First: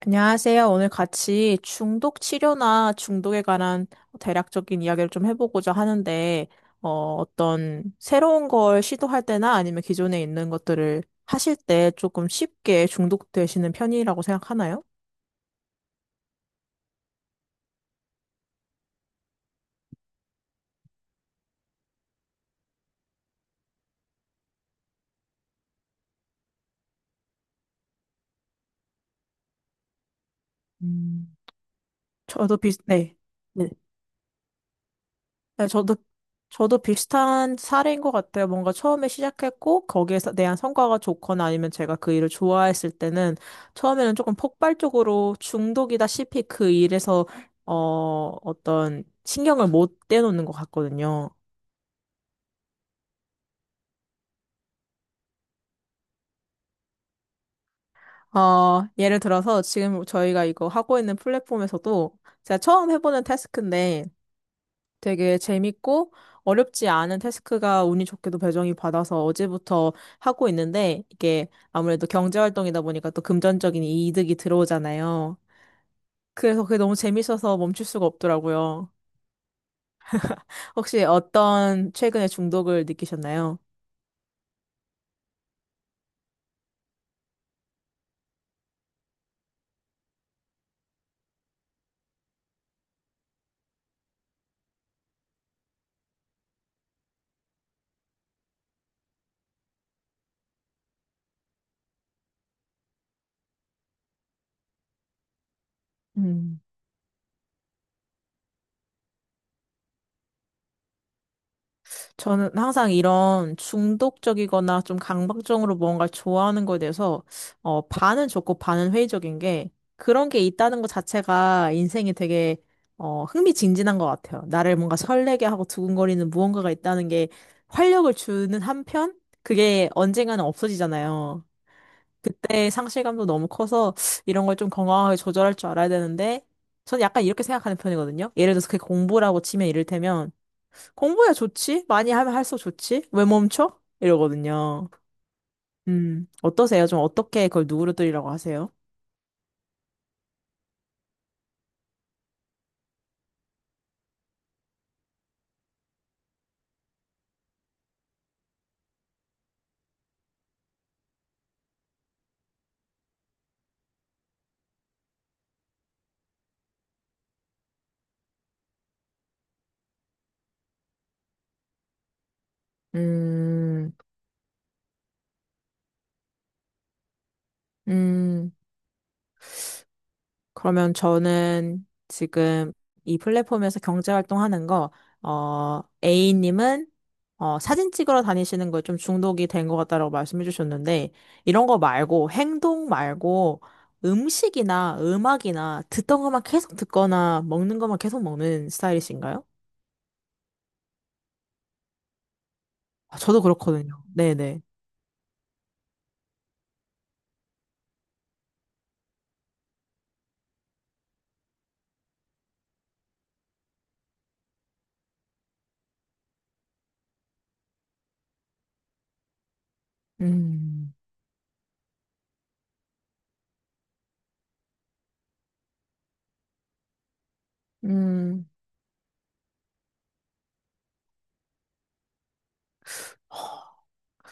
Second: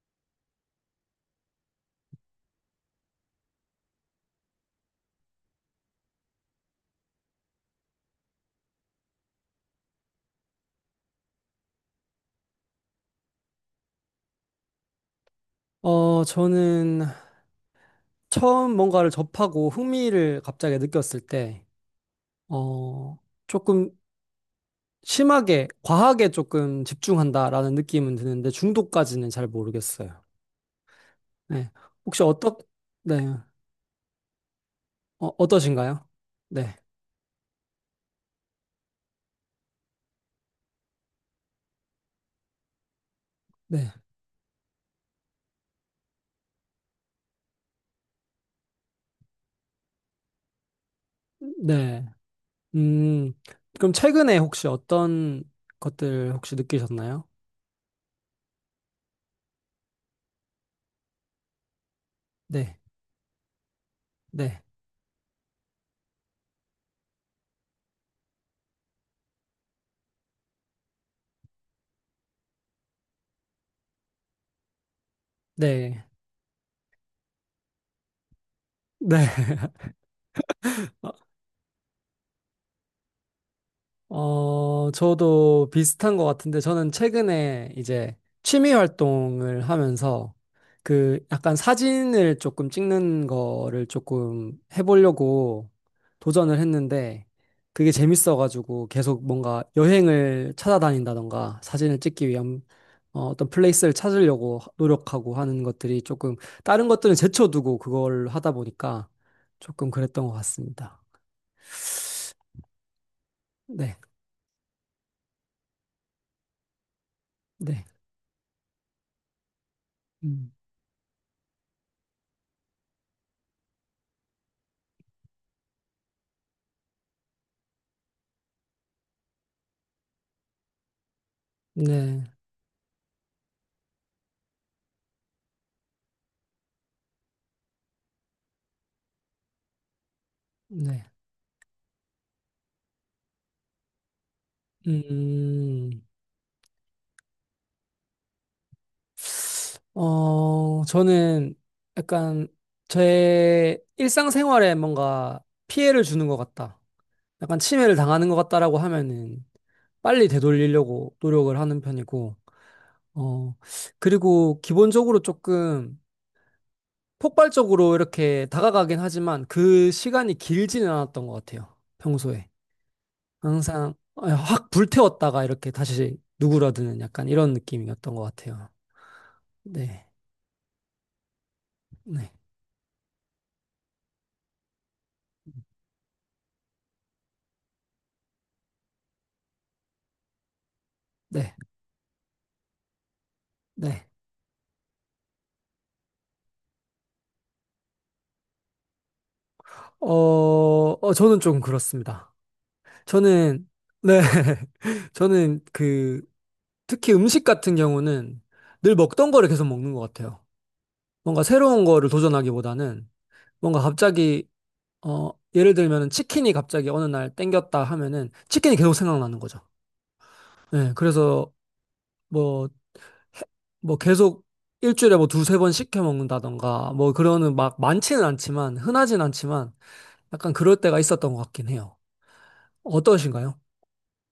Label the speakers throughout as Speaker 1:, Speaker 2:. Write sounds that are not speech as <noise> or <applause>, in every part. Speaker 1: 안녕하세요. 오늘 같이 중독 치료나 중독에 관한 대략적인 이야기를 좀 해보고자 하는데, 어, 어떤 새로운 걸 시도할 때나 아니면 기존에 있는 것들을 하실 때 조금 쉽게 중독되시는 편이라고 생각하나요?
Speaker 2: 저는 처음 뭔가를 접하고 흥미를 갑자기 느꼈을 때, 어, 조금 심하게, 과하게 조금 집중한다라는 느낌은 드는데 중독까지는 잘 모르겠어요.
Speaker 1: 음,
Speaker 2: 네. 혹시 어떠,
Speaker 1: 저도 비슷, 네.
Speaker 2: 네.
Speaker 1: 네. 네,
Speaker 2: 어떠신가요? 네.
Speaker 1: 저도 비슷한 사례인 것 같아요. 뭔가 처음에 시작했고, 거기에 서 대한 성과가 좋거나 아니면 제가 그 일을 좋아했을 때는
Speaker 2: 네.
Speaker 1: 처음에는 조금 폭발적으로 중독이다시피 그 일에서, 어, 어떤 신경을 못 떼놓는 것 같거든요.
Speaker 2: 네. 음, 그럼 최근에 혹시 어떤 것들 혹시 느끼셨나요?
Speaker 1: 예를 들어서 지금 저희가 이거 하고 있는 플랫폼에서도 제가
Speaker 2: 네.
Speaker 1: 처음 해보는 태스크인데,
Speaker 2: 네.
Speaker 1: 되게 재밌고 어렵지 않은 태스크가 운이 좋게도 배정이 받아서 어제부터 하고 있는데 이게 아무래도 경제활동이다 보니까 또 금전적인 이득이 들어오잖아요.
Speaker 2: 네.
Speaker 1: 그래서 그게 너무 재밌어서 멈출 수가 없더라고요.
Speaker 2: 네.
Speaker 1: 혹시
Speaker 2: <laughs>
Speaker 1: 어떤 최근에 중독을 느끼셨나요?
Speaker 2: 저도 비슷한 것 같은데, 저는 최근에 이제 취미 활동을 하면서 그 약간 사진을 조금 찍는 거를 조금 해보려고 도전을 했는데, 그게 재밌어가지고 계속 뭔가 여행을 찾아다닌다던가 사진을 찍기 위한 어떤 플레이스를 찾으려고 노력하고 하는 것들이 조금
Speaker 1: 음.
Speaker 2: 다른 것들은 제쳐두고 그걸 하다 보니까 조금 그랬던 것 같습니다.
Speaker 1: 저는 항상 이런
Speaker 2: 네,
Speaker 1: 중독적이거나 좀 강박적으로 뭔가를 좋아하는 거에 대해서
Speaker 2: 네.
Speaker 1: 반은 좋고 반은 회의적인 게 그런 게
Speaker 2: 음.
Speaker 1: 있다는 것 자체가 인생이 되게 흥미진진한 것 같아요. 나를 뭔가 설레게 하고 두근거리는 무언가가 있다는 게 활력을 주는 한편 그게 언젠가는 없어지잖아요.
Speaker 2: 네.
Speaker 1: 그때 상실감도 너무 커서 이런 걸 좀 건강하게 조절할 줄 알아야 되는데 저는 약간 이렇게 생각하는 편이거든요. 예를 들어서 그게 공부라고 치면 이를테면
Speaker 2: 네.
Speaker 1: 공부야 좋지? 많이 하면 할수록 좋지? 왜 멈춰? 이러거든요.
Speaker 2: 음,
Speaker 1: 어떠세요? 좀 어떻게 그걸 누그러뜨리라고 하세요?
Speaker 2: 저는 약간 제 일상생활에 뭔가 피해를 주는 것 같다. 약간 침해를 당하는 것 같다라고 하면은 빨리 되돌리려고 노력을 하는 편이고, 어, 그리고 기본적으로 조금 폭발적으로 이렇게 다가가긴 하지만 그 시간이 길지는 않았던 것 같아요. 평소에.
Speaker 1: 음,
Speaker 2: 항상 확 불태웠다가 이렇게 다시 누그러드는 약간 이런 느낌이었던 것
Speaker 1: 음,
Speaker 2: 같아요. 네.
Speaker 1: 그러면 저는
Speaker 2: 네.
Speaker 1: 지금 이 플랫폼에서 경제활동 하는 거, A님은 사진 찍으러 다니시는 거에 좀 중독이 된 것 같다라고 말씀해 주셨는데,
Speaker 2: 네,
Speaker 1: 이런 거 말고, 행동 말고,
Speaker 2: 네.
Speaker 1: 음식이나 음악이나 듣던 것만 계속 듣거나 먹는 것만 계속 먹는 스타일이신가요?
Speaker 2: 어, 저는 좀 그렇습니다.
Speaker 1: 아, 저도
Speaker 2: 저는,
Speaker 1: 그렇거든요.
Speaker 2: 네.
Speaker 1: 네네.
Speaker 2: <laughs> 저는 특히 음식 같은 경우는 늘 먹던 거를 계속 먹는 것 같아요. 뭔가 새로운 거를 도전하기보다는 뭔가 갑자기, 어, 예를 들면 치킨이 갑자기 어느 날 땡겼다 하면은 치킨이 계속 생각나는 거죠. 네,
Speaker 1: 음,
Speaker 2: 그래서 뭐, 해- 뭐 계속 일주일에 뭐 2, 3번 시켜 먹는다던가 뭐 그러는 막 많지는
Speaker 1: 음,
Speaker 2: 않지만 흔하진 않지만 약간 그럴 때가 있었던 것 같긴 해요. 어떠신가요?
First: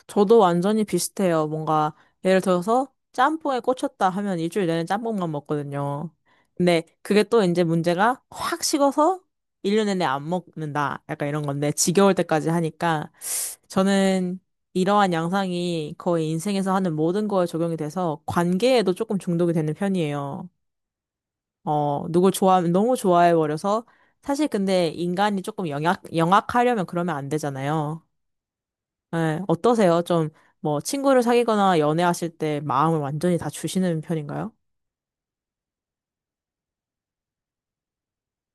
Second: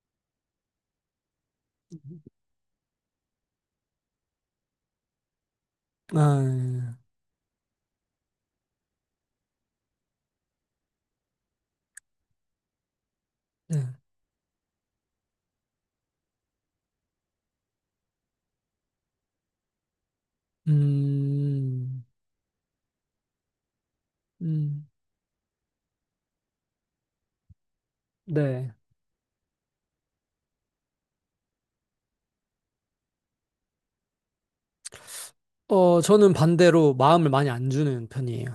Speaker 1: 저도 완전히 비슷해요. 뭔가, 예를 들어서 짬뽕에 꽂혔다 하면 일주일 내내 짬뽕만 먹거든요. 근데
Speaker 2: 아,
Speaker 1: 그게 또 이제 문제가 확 식어서 1년 내내 안 먹는다. 약간 이런 건데, 지겨울 때까지 하니까,
Speaker 2: 네.
Speaker 1: 저는 이러한 양상이 거의 인생에서 하는 모든 거에 적용이 돼서 관계에도 조금 중독이 되는 편이에요.
Speaker 2: 음,
Speaker 1: 누굴 좋아하면 너무 좋아해버려서, 사실
Speaker 2: 음,
Speaker 1: 근데 인간이 조금 영악하려면 그러면 안 되잖아요.
Speaker 2: 네.
Speaker 1: 예, 어떠세요? 좀, 뭐, 친구를 사귀거나 연애하실 때 마음을 완전히 다 주시는 편인가요?
Speaker 2: 저는 반대로 마음을 많이 안 주는 편이에요.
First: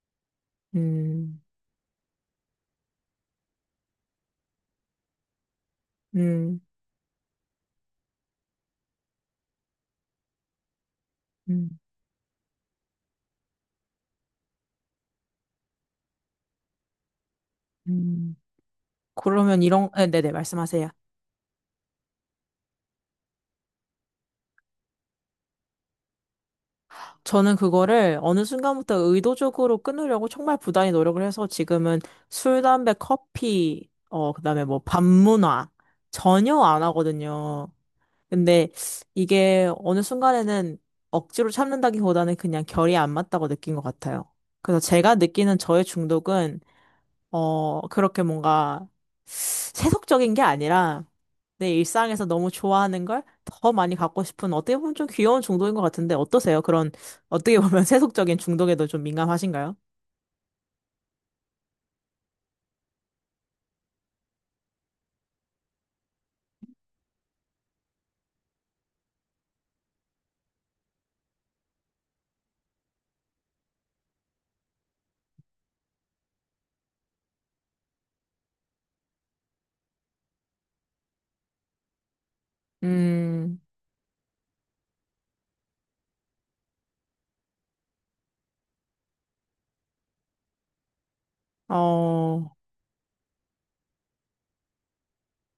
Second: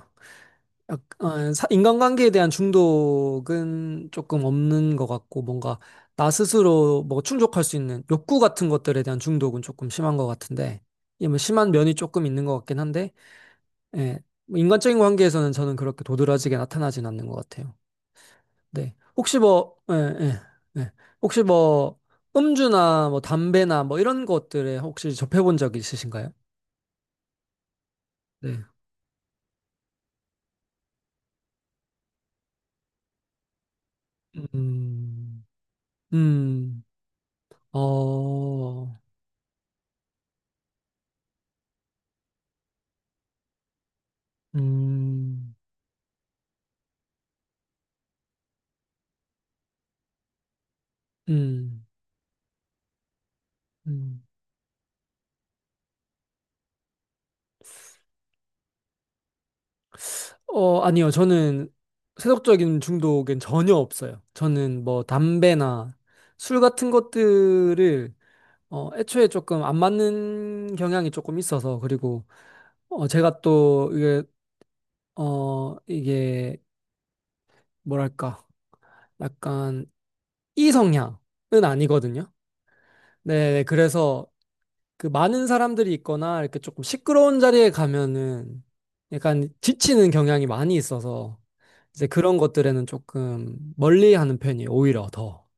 Speaker 1: 음,
Speaker 2: 인간관계에 대한 중독은 조금 없는 것 같고, 뭔가 나
Speaker 1: 음,
Speaker 2: 스스로 뭐 충족할 수 있는 욕구 같은 것들에 대한 중독은 조금 심한 것 같은데, 이게 뭐 심한
Speaker 1: 음,
Speaker 2: 면이 조금 있는 것 같긴 한데, 예. 뭐 인간적인 관계에서는 저는 그렇게 도드라지게 나타나진 않는 것 같아요.
Speaker 1: 음.
Speaker 2: 네. 혹시
Speaker 1: 그러면
Speaker 2: 뭐,
Speaker 1: 이런,
Speaker 2: 예,
Speaker 1: 네, 네네,
Speaker 2: 예,
Speaker 1: 말씀하세요.
Speaker 2: 예. 혹시 뭐, 음주나 뭐, 담배나 뭐, 이런 것들에 혹시 접해본 적 있으신가요?
Speaker 1: 저는 그거를 어느
Speaker 2: 네.
Speaker 1: 순간부터 의도적으로 끊으려고 정말 부단히 노력을 해서 지금은 술, 담배, 커피, 그다음에 뭐,
Speaker 2: 음,
Speaker 1: 밤문화, 전혀
Speaker 2: 음,
Speaker 1: 안 하거든요. 근데
Speaker 2: 어,
Speaker 1: 이게 어느 순간에는 억지로 참는다기보다는 그냥 결이 안 맞다고 느낀 것 같아요. 그래서 제가
Speaker 2: 음,
Speaker 1: 느끼는 저의 중독은, 그렇게 뭔가 세속적인 게 아니라 내
Speaker 2: 음,
Speaker 1: 일상에서 너무 좋아하는 걸 더 많이
Speaker 2: 음.
Speaker 1: 갖고 싶은 어떻게 보면 좀 귀여운 중독인 것 같은데 어떠세요? 그런 어떻게 보면 <laughs> 세속적인 중독에도 좀 민감하신가요?
Speaker 2: 아니요. 저는 세속적인 중독엔 전혀 없어요. 저는 뭐, 담배나 술 같은 것들을 애초에 조금 안 맞는 경향이 조금 있어서, 그리고, 제가 또, 이게 뭐랄까, 약간 이성향은 아니거든요. 네,
Speaker 1: 음,
Speaker 2: 네, 그래서 그 많은 사람들이 있거나 이렇게 조금 시끄러운 자리에 가면은 약간 지치는 경향이 많이 있어서 이제 그런
Speaker 1: 어,
Speaker 2: 것들에는 조금 멀리하는 편이에요. 오히려 더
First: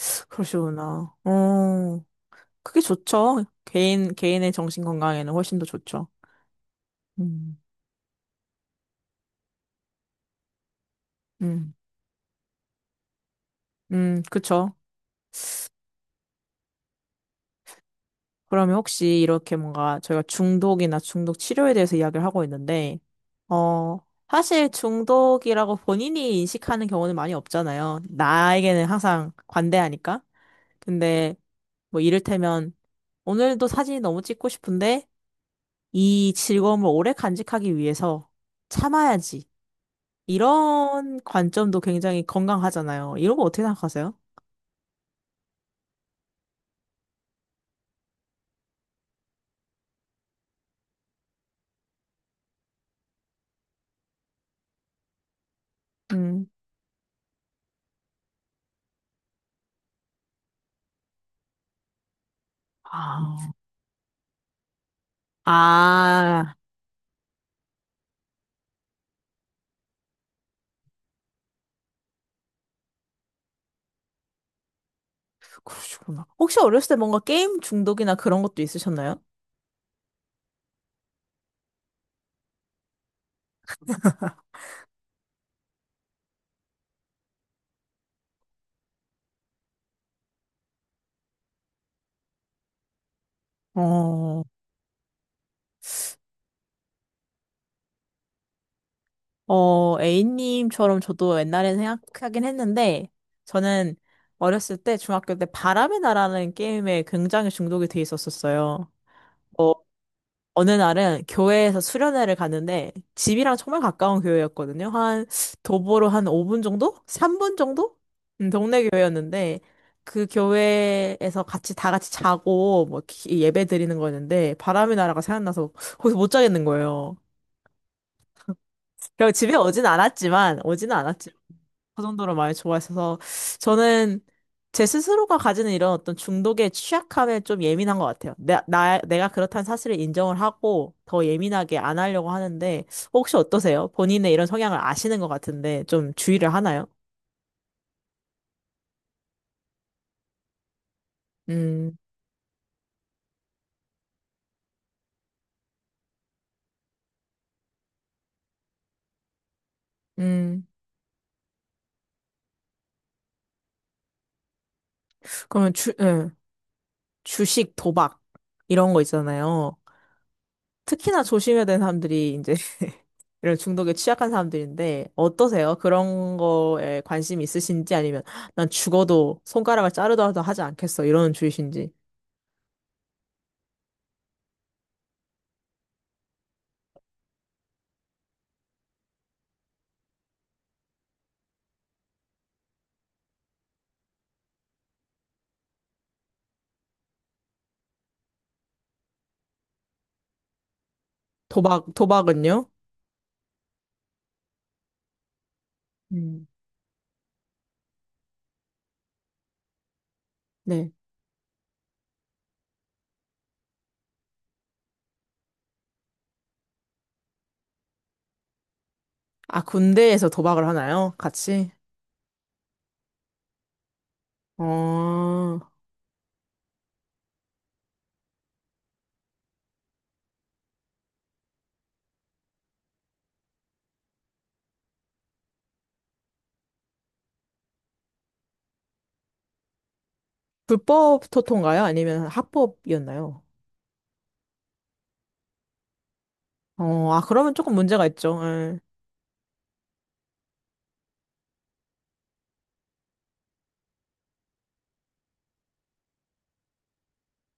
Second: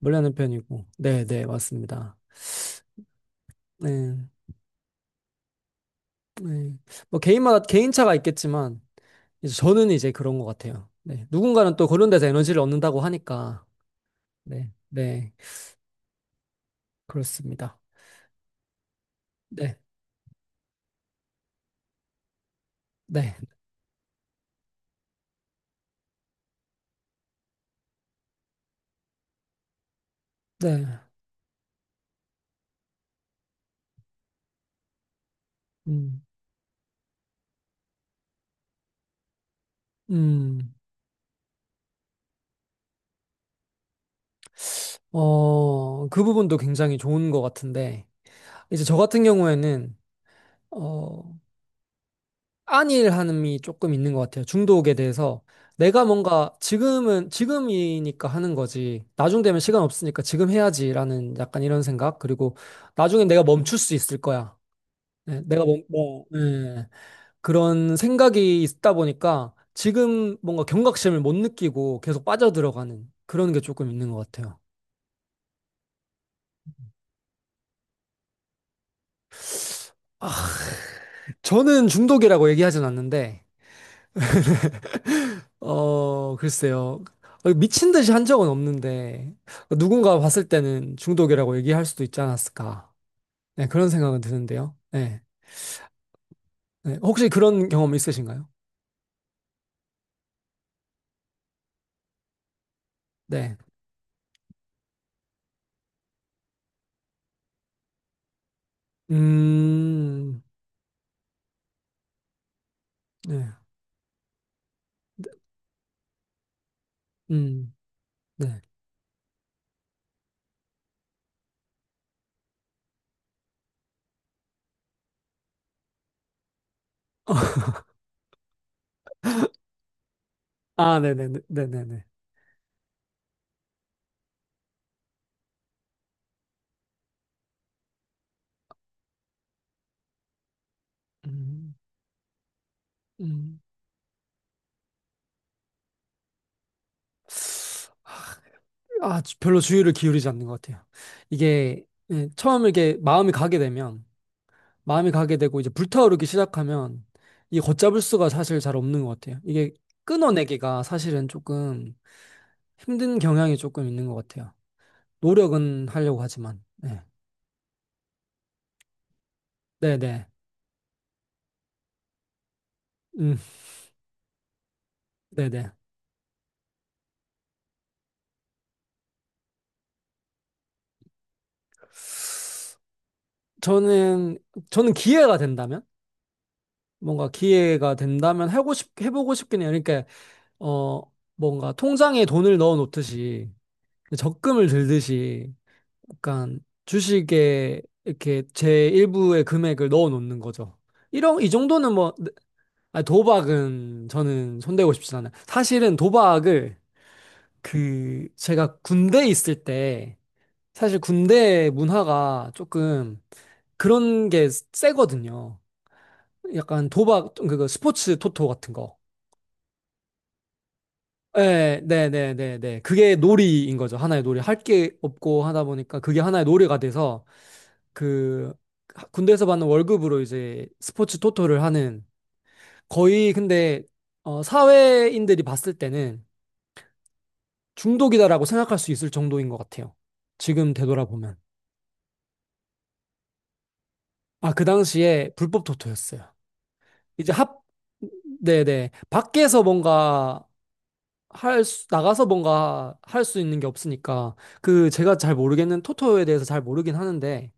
Speaker 2: 멀리하는 편이고,
Speaker 1: 그러시구나.
Speaker 2: 네, 네, 맞습니다.
Speaker 1: 그게 좋죠. 개인,
Speaker 2: 네,
Speaker 1: 개인의 정신 건강에는 훨씬 더 좋죠.
Speaker 2: 네, 뭐
Speaker 1: 음.
Speaker 2: 개인마다 개인차가 있겠지만 이제 저는 이제 그런 것 같아요. 네,
Speaker 1: 음.
Speaker 2: 누군가는 또 그런 데서 에너지를 얻는다고 하니까, 네,
Speaker 1: 그쵸.
Speaker 2: 네, 그렇습니다.
Speaker 1: 그러면 혹시 이렇게
Speaker 2: 네,
Speaker 1: 뭔가 저희가 중독이나 중독 치료에 대해서 이야기를 하고 있는데,
Speaker 2: 네,
Speaker 1: 어, 사실 중독이라고 본인이 인식하는 경우는 많이 없잖아요. 나에게는 항상 관대하니까.
Speaker 2: 네.
Speaker 1: 근데 뭐 이를테면 오늘도 사진이 너무 찍고 싶은데
Speaker 2: 음,
Speaker 1: 이 즐거움을 오래 간직하기 위해서 참아야지.
Speaker 2: 음,
Speaker 1: 이런 관점도 굉장히 건강하잖아요. 이런 거 어떻게 생각하세요?
Speaker 2: 그 부분도 굉장히 좋은 것 같은데, 이제 저 같은 경우에는, 어, 안일함이 조금 있는 것 같아요. 중독에 대해서. 내가
Speaker 1: 음.
Speaker 2: 뭔가 지금은, 지금이니까 하는 거지. 나중 되면 시간 없으니까 지금 해야지라는 약간 이런 생각. 그리고 나중에
Speaker 1: 아,
Speaker 2: 내가 멈출 수 있을 거야. 네, 내가 멈, 뭐,
Speaker 1: 아,
Speaker 2: 네, 그런 생각이 있다 보니까 지금 뭔가 경각심을 못 느끼고 계속 빠져들어가는 그런 게 조금 있는 것 같아요.
Speaker 1: 그러시구나. 혹시 어렸을 때 뭔가 게임 중독이나 그런 것도 있으셨나요?
Speaker 2: 아, 저는 중독이라고 얘기하진 않는데, 어, 글쎄요. 미친 듯이 한 적은 없는데, 누군가 봤을 때는 중독이라고 얘기할 수도 있지 않았을까. 네, 그런 생각은
Speaker 1: 어,
Speaker 2: 드는데요. 네. 네, 혹시 그런 경험 있으신가요?
Speaker 1: A님처럼 저도 옛날에 생각하긴 했는데,
Speaker 2: 네.
Speaker 1: 저는 어렸을 때, 중학교 때 바람의 나라는 게임에 굉장히 중독이 돼 있었었어요.
Speaker 2: 음,
Speaker 1: 어느 날은 교회에서 수련회를 가는데
Speaker 2: 네.
Speaker 1: 집이랑 정말 가까운 교회였거든요. 한 도보로 한 5분 정도? 3분
Speaker 2: 음,
Speaker 1: 정도?
Speaker 2: 네.
Speaker 1: 동네 교회였는데 그 교회에서 같이 다 같이 자고 뭐 기- 예배 드리는 거였는데 바람이 날아가 생각나서 거기서 못 자겠는 거예요.
Speaker 2: <laughs>
Speaker 1: 그래서 집에 오진 않았지만 오지는
Speaker 2: 아,
Speaker 1: 않았지만
Speaker 2: 네네네.
Speaker 1: 그
Speaker 2: 네네네.
Speaker 1: 정도로 많이 좋아했어서 저는 제 스스로가 가지는 이런 어떤 중독의 취약함에 좀 예민한 것 같아요. 내가 그렇다는 사실을 인정을 하고 더
Speaker 2: 음,
Speaker 1: 예민하게 안 하려고 하는데 혹시
Speaker 2: 음.
Speaker 1: 어떠세요? 본인의 이런 성향을 아시는 것 같은데 좀 주의를 하나요?
Speaker 2: 별로 주의를 기울이지 않는 것 같아요. 이게,
Speaker 1: 음,
Speaker 2: 예, 처음 이렇게 마음이 가게 되면, 마음이 가게 되고 이제 불타오르기 시작하면 이 걷잡을 수가 사실 잘 없는 것 같아요. 이게
Speaker 1: 음,
Speaker 2: 끊어내기가 사실은 조금 힘든 경향이 조금 있는 것 같아요.
Speaker 1: 그러면
Speaker 2: 노력은 하려고 하지만. 네.
Speaker 1: 주식, 도박 이런 거 있잖아요.
Speaker 2: 네네.
Speaker 1: 특히나 조심해야 되는 사람들이 이제
Speaker 2: 음,
Speaker 1: 이런 중독에 취약한 사람들인데
Speaker 2: 네네.
Speaker 1: 어떠세요? 그런 거에 관심 있으신지 아니면 난 죽어도 손가락을 자르더라도 하지 않겠어 이런 주의신지.
Speaker 2: 저는, 저는 기회가 된다면? 뭔가 기회가 된다면 해보고 싶긴 해요. 그러니까, 어, 뭔가 통장에 돈을 넣어 놓듯이 적금을 들듯이 약간 주식에 이렇게 제 일부의 금액을 넣어 놓는 거죠. 이런 이 정도는 뭐
Speaker 1: 도박은요?
Speaker 2: 아니, 도박은 저는 손대고 싶지 않아요. 사실은
Speaker 1: 음.
Speaker 2: 도박을 그 제가 군대에 있을 때
Speaker 1: 네.
Speaker 2: 사실 군대 문화가 조금 그런 게 세거든요. 약간 도박 그거 스포츠 토토 같은 거.
Speaker 1: 아, 군대에서 도박을 하나요? 같이?
Speaker 2: 네, 네, 네, 네, 네. 그게 놀이인 거죠. 하나의 놀이. 할 게 없고
Speaker 1: 어,
Speaker 2: 하다 보니까 그게 하나의 놀이가 돼서 그 군대에서 받는 월급으로 이제 스포츠 토토를 하는 거의 근데 사회인들이 봤을 때는 중독이다라고 생각할 수 있을 정도인 것 같아요. 지금
Speaker 1: 불법
Speaker 2: 되돌아보면.
Speaker 1: 토토인가요? 아니면 합법이었나요?
Speaker 2: 아, 그 당시에 불법 토토였어요.
Speaker 1: 아,
Speaker 2: 이제
Speaker 1: 그러면 조금 문제가 있죠. 예.
Speaker 2: 네네. 밖에서 뭔가 나가서 뭔가 할 수 있는 게 없으니까 그 제가 잘 모르겠는 토토에 대해서 잘 모르긴 하는데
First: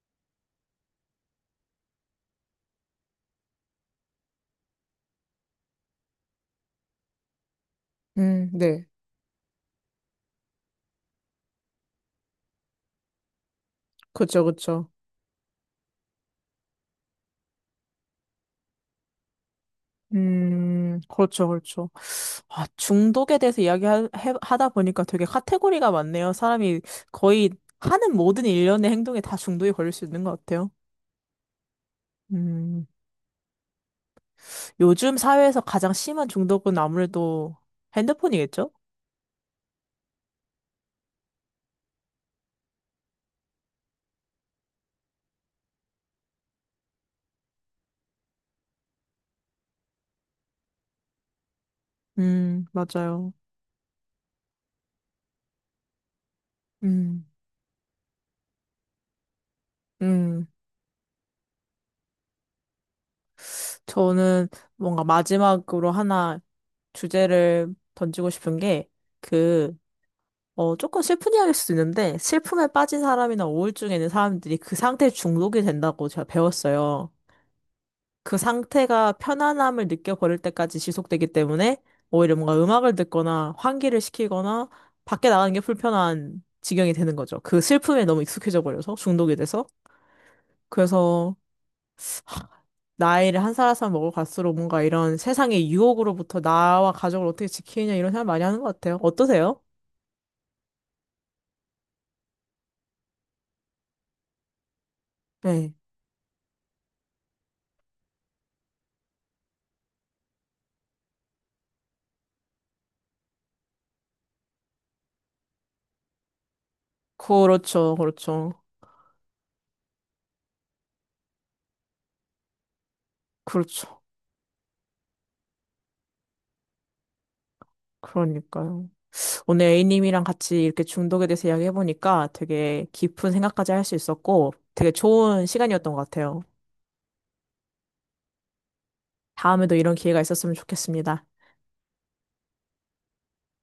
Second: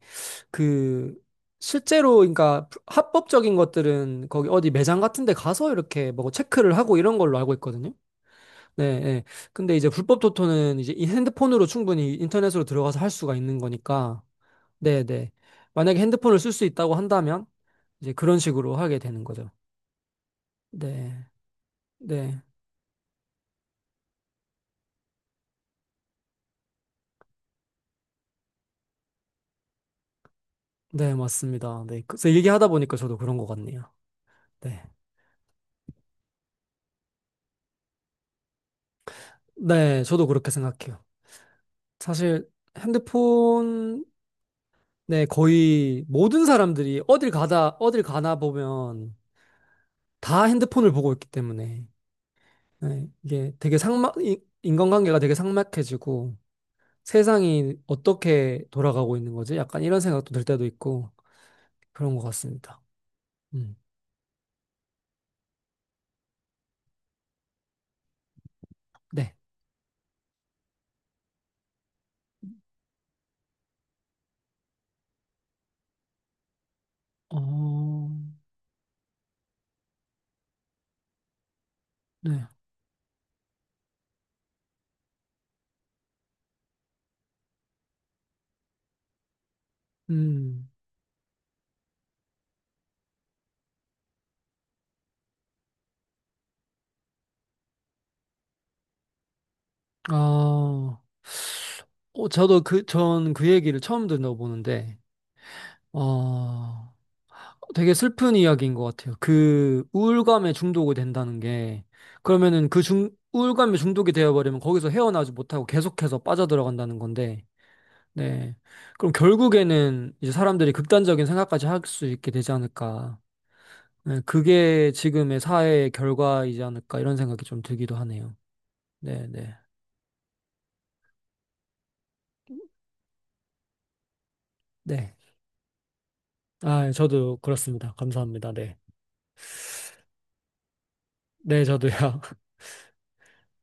Speaker 2: 그 실제로 그러니까 합법적인 것들은 거기 어디 매장 같은 데 가서 이렇게 뭐 체크를 하고 이런 걸로 알고 있거든요.
Speaker 1: 네.
Speaker 2: 네, 네. 근데 이제 불법 토토는 이제 이 핸드폰으로 충분히 인터넷으로 들어가서 할 수가 있는 거니까
Speaker 1: 그쵸, 그쵸.
Speaker 2: 네, 네. 만약에 핸드폰을 쓸 수 있다고 한다면 이제 그런 식으로 하게 되는 거죠. 네.
Speaker 1: 그렇죠, 그렇죠.
Speaker 2: 네.
Speaker 1: 아, 중독에 대해서 이야기하다 보니까 되게 카테고리가 많네요. 사람이 거의 하는 모든 일련의 행동에 다 중독이 걸릴 수 있는 것 같아요.
Speaker 2: 네, 맞습니다. 네. 그래서 얘기하다
Speaker 1: 음,
Speaker 2: 보니까 저도 그런 것 같네요. 네.
Speaker 1: 요즘 사회에서 가장 심한 중독은 아무래도 핸드폰이겠죠?
Speaker 2: 네, 저도 그렇게 생각해요. 사실 핸드폰에 거의 모든 사람들이 어딜 가다, 어딜 가나 보면 다 핸드폰을 보고 있기 때문에 네,
Speaker 1: 맞아요.
Speaker 2: 이게 되게 인간관계가 되게 삭막해지고
Speaker 1: 음,
Speaker 2: 세상이 어떻게 돌아가고 있는 거지? 약간 이런 생각도 들
Speaker 1: 음.
Speaker 2: 때도 있고 그런 것 같습니다. 음,
Speaker 1: 저는 뭔가 마지막으로 하나 주제를 던지고 싶은 게
Speaker 2: 네.
Speaker 1: 그 조금 슬픈 이야기일 수도 있는데, 슬픔에 빠진 사람이나 우울증에 있는 사람들이 그 상태에 중독이 된다고 제가 배웠어요.
Speaker 2: 어,
Speaker 1: 그 상태가 편안함을 느껴버릴 때까지 지속되기 때문에, 오히려
Speaker 2: 네.
Speaker 1: 뭔가 음악을 듣거나 환기를 시키거나, 밖에 나가는 게 불편한 지경이 되는 거죠. 그 슬픔에 너무 익숙해져 버려서, 중독이 돼서.
Speaker 2: 음,
Speaker 1: 그래서, 나이를 한 살 한 살 먹을 갈수록 뭔가 이런 세상의 유혹으로부터 나와 가족을 어떻게 지키느냐 이런 생각 많이 하는 것 같아요. 어떠세요?
Speaker 2: 아, 저도 전 그 얘기를 처음 들어보는데,
Speaker 1: 네.
Speaker 2: 어, 되게 슬픈 이야기인 것 같아요. 그 우울감에 중독이 된다는 게 그러면은 우울감에 중독이 되어버리면 거기서 헤어나지 못하고 계속해서 빠져들어간다는 건데,
Speaker 1: 그렇죠, 그렇죠.
Speaker 2: 네. 그럼 결국에는 이제 사람들이 극단적인 생각까지 할 수 있게 되지 않을까.
Speaker 1: 그렇죠.
Speaker 2: 네, 그게 지금의 사회의 결과이지 않을까 이런 생각이 좀 들기도 하네요.
Speaker 1: 그러니까요.
Speaker 2: 네, 네,
Speaker 1: 오늘 A님이랑 같이 이렇게 중독에 대해서 이야기해보니까 되게 깊은 생각까지 할 수 있었고 되게
Speaker 2: 네.
Speaker 1: 좋은 시간이었던 것 같아요.
Speaker 2: 아, 저도 그렇습니다. 감사합니다. 네.
Speaker 1: 다음에도 이런 기회가 있었으면 좋겠습니다.
Speaker 2: 네, 저도요. <laughs>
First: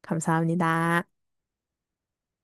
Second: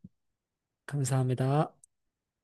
Speaker 1: 감사합니다.
Speaker 2: 감사합니다.